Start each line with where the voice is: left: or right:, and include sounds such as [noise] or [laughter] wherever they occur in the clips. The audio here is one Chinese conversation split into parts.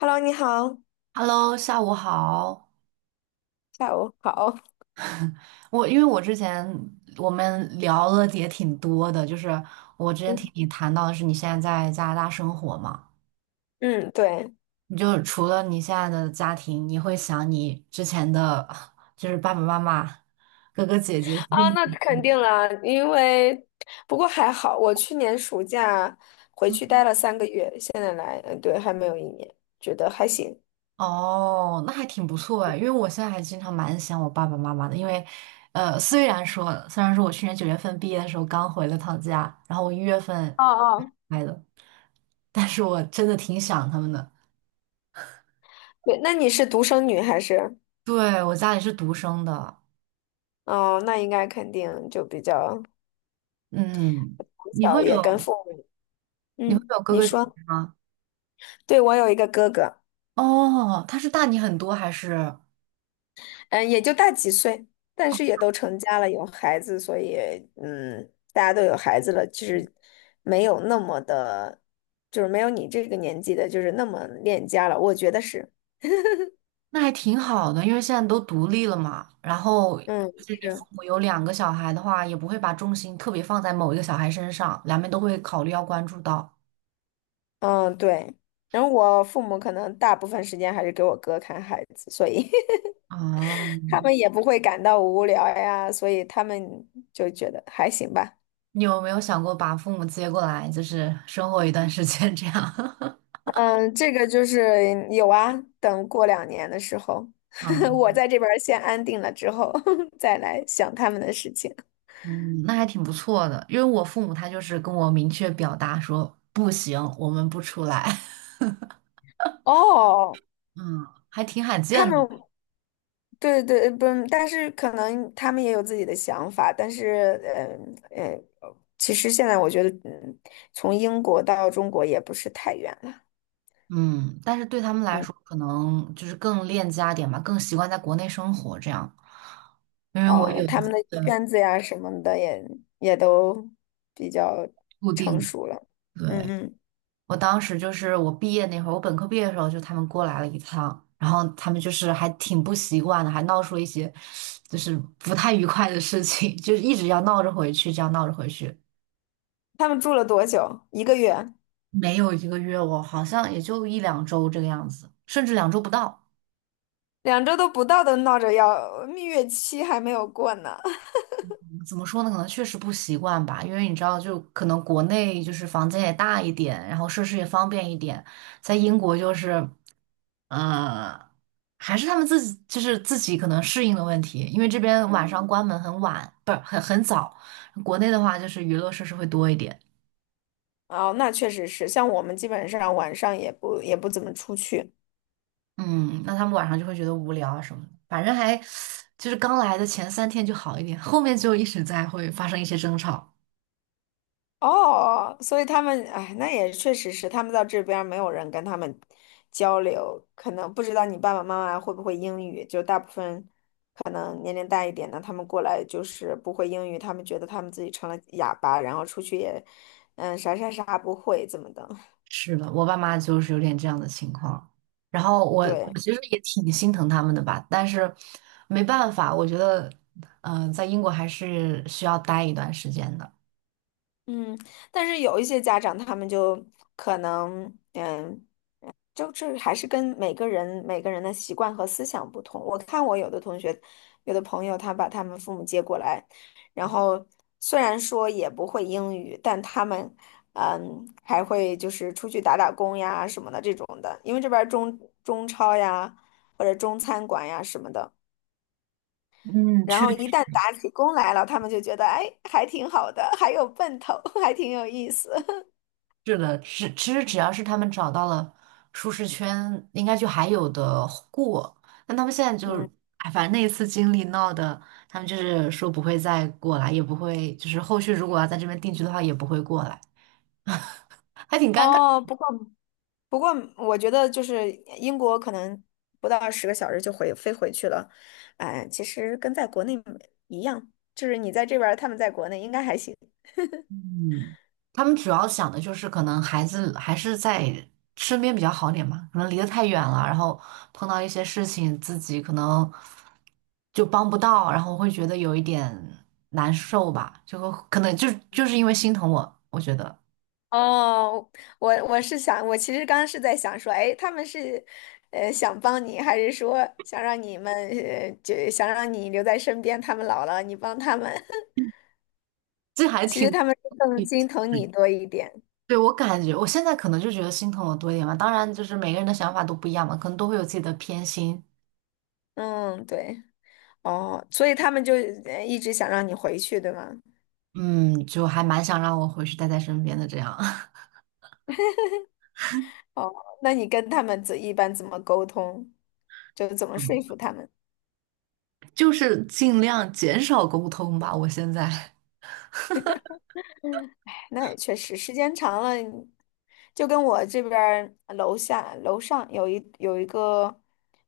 left: Hello，你好，
right: Hello，下午好。
left: 下午好。
right: 我因为我之前我们聊了也挺多的，就是我之前听
left: 嗯，
right: 你谈到的是你现在在加拿大生活嘛，
left: 嗯对
right: 你就除了你现在的家庭，你会想你之前的，就是爸爸妈妈、哥哥姐姐。
left: 啊，那肯定了，因为不过还好，我去年暑假回
right: [laughs]
left: 去待了3个月，现在来，嗯，对，还没有1年，觉得还行。
right: 哦，那还挺不错哎，因为我现在还经常蛮想我爸爸妈妈的，因为，虽然说我去年9月份毕业的时候刚回了趟家，然后我1月份
left: 哦哦，
right: 来的，但是我真的挺想他们的。
left: 对，那你是独生女还是？
right: 对，我家里是独生的，
left: 哦，那应该肯定就比较
right: 嗯，
left: 从
right: 你
left: 小
right: 会
left: 也跟
right: 有
left: 父母。
right: 你会
left: 嗯，
right: 有哥
left: 你
right: 哥姐
left: 说，
right: 姐吗？
left: 对，我有一个哥哥。
right: 哦，他是大你很多还是？
left: 嗯，也就大几岁，但是也都成家了，有孩子，所以大家都有孩子了，就是没有那么的，就是没有你这个年纪的，就是那么恋家了。我觉得是，
right: 那还挺好的，因为现在都独立了嘛。然后，
left: 嗯，
right: 而且你父
left: 是，
right: 母有2个小孩的话，也不会把重心特别放在某一个小孩身上，两边都会考虑要关注到。
left: 嗯，对。然后我父母可能大部分时间还是给我哥看孩子，所以
right: 哦，
left: [laughs] 他们也不会感到无聊呀，所以他们就觉得还行吧。
right: 你有没有想过把父母接过来，就是生活一段时间这样？[laughs]
left: 嗯，这个就是有啊，等过2年的时候，[laughs]
right: 啊，
left: 我在这边儿先安定了之后，[laughs] 再来想他们的事情。
right: 嗯，那还挺不错的。因为我父母他就是跟我明确表达说不行，我们不出来。
left: 哦，
right: [laughs] 嗯，还挺罕
left: 他
right: 见
left: 们
right: 的。
left: 对对不，但是可能他们也有自己的想法，但是呃呃，其实现在我觉得，从英国到中国也不是太远了。
right: 嗯，但是对他们来
left: 嗯，
right: 说，可能就是更恋家点吧，更习惯在国内生活这样。因为我
left: 哦，
right: 有一
left: 他
right: 次
left: 们的
right: 的
left: 圈子呀什么的也都比较
right: 固
left: 成
right: 定，
left: 熟了。嗯
right: 对，
left: 嗯，
right: 我当时就是我毕业那会儿，我本科毕业的时候，就他们过来了一趟，然后他们就是还挺不习惯的，还闹出了一些就是不太愉快的事情，就是一直要闹着回去，这样闹着回去，
left: 他们住了多久？1个月。
right: 没有1个月，我好像也就1、2周这个样子，甚至两周不到。
left: 2周都不到，都闹着要蜜月期还没有过呢。[laughs]
right: 怎么说呢？可能确实不习惯吧，因为你知道，就可能国内就是房间也大一点，然后设施也方便一点，在英国就是，呃，还是他们自己就是自己可能适应的问题，因为这边晚上嗯关门很晚，不是很早，国内的话就是娱乐设施会多一点，
left: 哦，那确实是，像我们基本上晚上也不怎么出去。
right: 嗯，那他们晚上就会觉得无聊啊什么的，反正还就是刚来的前3天就好一点，后面就一直在会发生一些争吵。
left: 哦，所以他们，哎，那也确实是，他们到这边儿没有人跟他们交流，可能不知道你爸爸妈妈会不会英语，就大部分可能年龄大一点的，他们过来就是不会英语，他们觉得他们自己成了哑巴，然后出去也，啥啥啥不会，怎么的，
right: 是的，我爸妈就是有点这样的情况，然后
left: [laughs]
right: 我
left: 对。
right: 其实也挺心疼他们的吧，但是没办法，我觉得，嗯、在英国还是需要待一段时间的。
left: 嗯，但是有一些家长他们就可能，就这还是跟每个人每个人的习惯和思想不同。我看我有的同学，有的朋友，他把他们父母接过来，然后虽然说也不会英语，但他们，还会就是出去打打工呀什么的这种的，因为这边儿中超呀或者中餐馆呀什么的。
right: 嗯，
left: 然
right: 确
left: 后一
right: 实。
left: 旦打起工来了，他们就觉得，哎，还挺好的，还有奔头，[laughs] 还挺有意思。
right: 是的，其实只要是他们找到了舒适圈，应该就还有的过。但他们现在
left: [laughs]
right: 就是，
left: 嗯。
right: 哎，反正那一次经历闹的，他们就是说不会再过来，也不会，就是后续如果要在这边定居的话，也不会过来，还挺尴尬。
left: 哦，不过，我觉得就是英国可能不到10个小时就回飞回去了，哎，其实跟在国内一样，就是你在这边儿他们在国内应该还行 [laughs]。
right: 嗯，他们主要想的就是可能孩子还是在身边比较好点嘛，可能离得太远了，然后碰到一些事情自己可能就帮不到，然后会觉得有一点难受吧，就会可能就是因为心疼我，我觉得
left: 哦，我是想，我其实刚刚是在想说，哎，他们是想帮你，还是说想让你们就想让你留在身边，他们老了你帮他们，[laughs]
right: 这还
left: 其实
right: 挺。
left: 他们是更心疼你多一点。
right: 对，我感觉，我现在可能就觉得心疼我多一点吧。当然，就是每个人的想法都不一样嘛，可能都会有自己的偏心。
left: 嗯，对，哦，所以他们就一直想让你回去，对吗？
right: 嗯，就还蛮想让我回去待在身边的这样。
left: 哦，那你跟他们一般怎么沟通？就怎么说服
right: [laughs]
left: 他们？
right: 就是尽量减少沟通吧。我现在，
left: 那也确实，时间长了，就跟我这边儿楼下楼上有一个，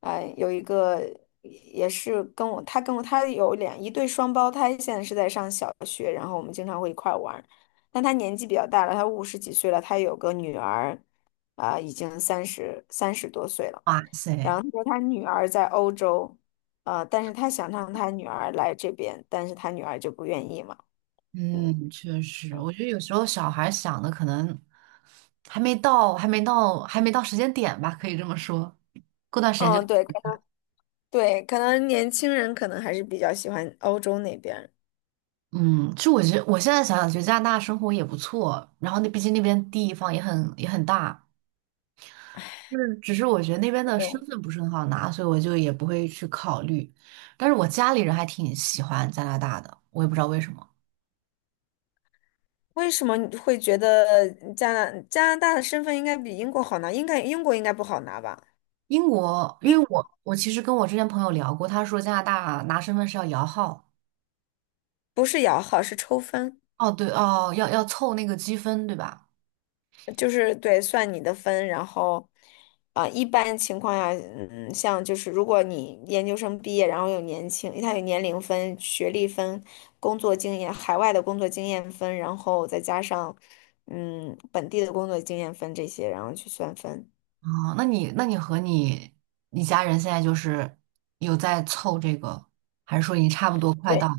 left: 有一个也是跟我，他跟我他有一对双胞胎，现在是在上小学，然后我们经常会一块儿玩儿。但他年纪比较大了，他50几岁了，他有个女儿，啊、已经三十多岁了。
right: 哇
left: 然
right: 塞，
left: 后他说他女儿在欧洲，但是他想让他女儿来这边，但是他女儿就不愿意嘛。嗯
right: 嗯，确实，
left: 嗯，
right: 我觉得有时候小孩想的可能还没到，还没到，还没到时间点吧，可以这么说。过段时间就，
left: 嗯对，可能对，可能年轻人可能还是比较喜欢欧洲那边儿
right: 嗯，其实我觉得我现在想想，觉得加拿大生活也不错，然后那毕竟那边地方也很也很大，就是只是我觉得那边的身
left: 嗯，
right: 份不是很好拿，所以我就也不会去考虑。但是我家里人还挺喜欢加拿大的，我也不知道为什么。
left: 为什么你会觉得加拿大的身份应该比英国好拿？应该英国应该不好拿吧？
right: 英国，因为
left: 英
right: 我其实跟我之前朋友聊过，他说加拿大拿身份是要摇号，
left: 不是摇号，是抽分。
right: 哦对哦，要凑那个积分对吧？
left: 就是对，算你的分，然后，啊、一般情况下，像就是如果你研究生毕业，然后有年轻，他有年龄分、学历分、工作经验、海外的工作经验分，然后再加上，本地的工作经验分这些，然后去算分。
right: 哦，那你和你家人现在就是有在凑这个，还是说你差不多快到
left: 对，
right: 了。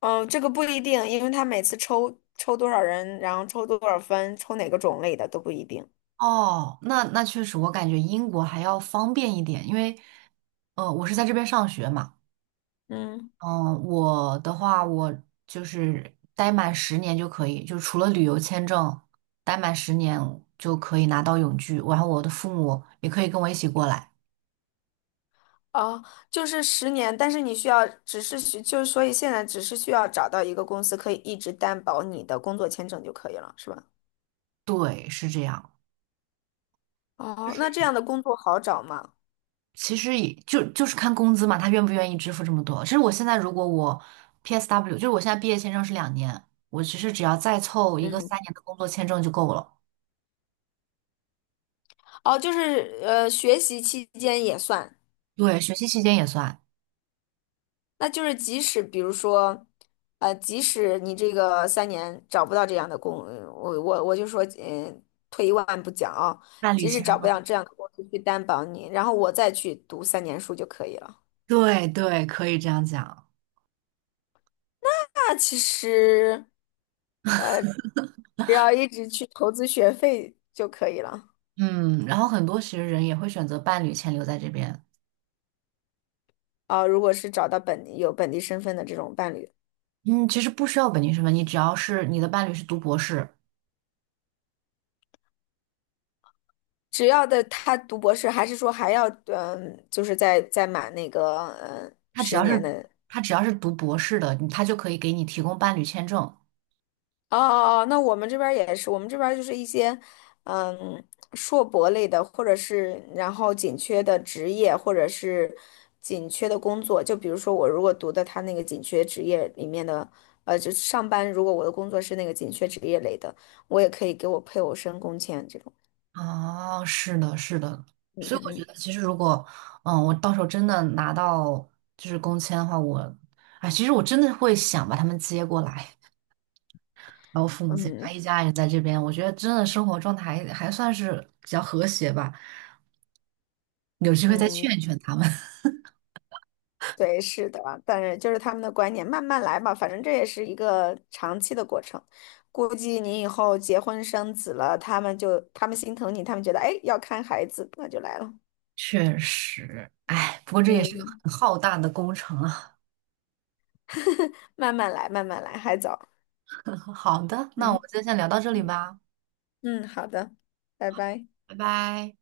left: 嗯，这个不一定，因为他每次抽多少人，然后抽多少分，抽哪个种类的都不一定。
right: 哦，那那确实，我感觉英国还要方便一点，因为呃我是在这边上学嘛。
left: 嗯。
right: 嗯，我的话，我就是待满十年就可以，就除了旅游签证，待满十年就可以拿到永居，然后我的父母也可以跟我一起过来。
left: 哦，就是十年，但是你需要，只是需，就是所以现在只是需要找到一个公司可以一直担保你的工作签证就可以了，是吧？
right: 对，是这样。就
left: 哦，
right: 是
left: 那这样的工作好找吗？
right: 其实就是看工资嘛，他愿不愿意支付这么多。其实我现在如果我 PSW，就是我现在毕业签证是2年，我其实只要再凑一个
left: 嗯，
right: 3年的工作签证就够了。
left: 哦，就是学习期间也算，
right: 对，学习期间也算，
left: 那就是即使比如说，即使你这个三年找不到这样的工，我就说，退一万步讲啊、
right: 伴侣
left: 即使
right: 签
left: 找不
right: 了。
left: 到这样的公司去担保你，然后我再去读三年书就可以了。
right: 对对，可以这样讲。
left: 那其实。呃。只要一直去投资学费就可以了
right: 嗯，然后很多其实人也会选择伴侣签留在这边。
left: 啊。如果是找到本地有本地身份的这种伴侣，
right: 嗯，其实不需要本地身份，你只要是你的伴侣是读博士，
left: 只要的他读博士，还是说还要就是再满那个
right: 他只
left: 十
right: 要
left: 年
right: 是
left: 的。
right: 他只要是读博士的，他就可以给你提供伴侣签证。
left: 哦哦哦，那我们这边儿也是，我们这边儿就是一些，嗯，硕博类的，或者是然后紧缺的职业，或者是紧缺的工作。就比如说我如果读的他那个紧缺职业里面的，就是上班，如果我的工作是那个紧缺职业类的，我也可以给我配偶申工签这种。
right: 哦，是的，是的。
left: 嗯
right: 所以我觉
left: 嗯
right: 得，其实如果嗯，我到时候真的拿到就是工签的话，我哎，其实我真的会想把他们接过来，然后父母
left: 嗯
right: 接过来
left: 嗯
right: 一家人在这边，我觉得真的生活状态还算是比较和谐吧。有机会再
left: 嗯
right: 劝一劝他们。
left: 对，是的，但是就是他们的观念，慢慢来吧，反正这也是一个长期的过程。估计你以后结婚生子了，他们心疼你，他们觉得哎要看孩子，那就来了。
right: 确实，哎，不过这也是个
left: 嗯，
right: 很浩大的工程啊。
left: [laughs] 慢慢来，慢慢来，还早。
right: [laughs] 好的，那我
left: 嗯
right: 们就先聊到这里吧，
left: 嗯，好的，拜拜。
right: 拜拜。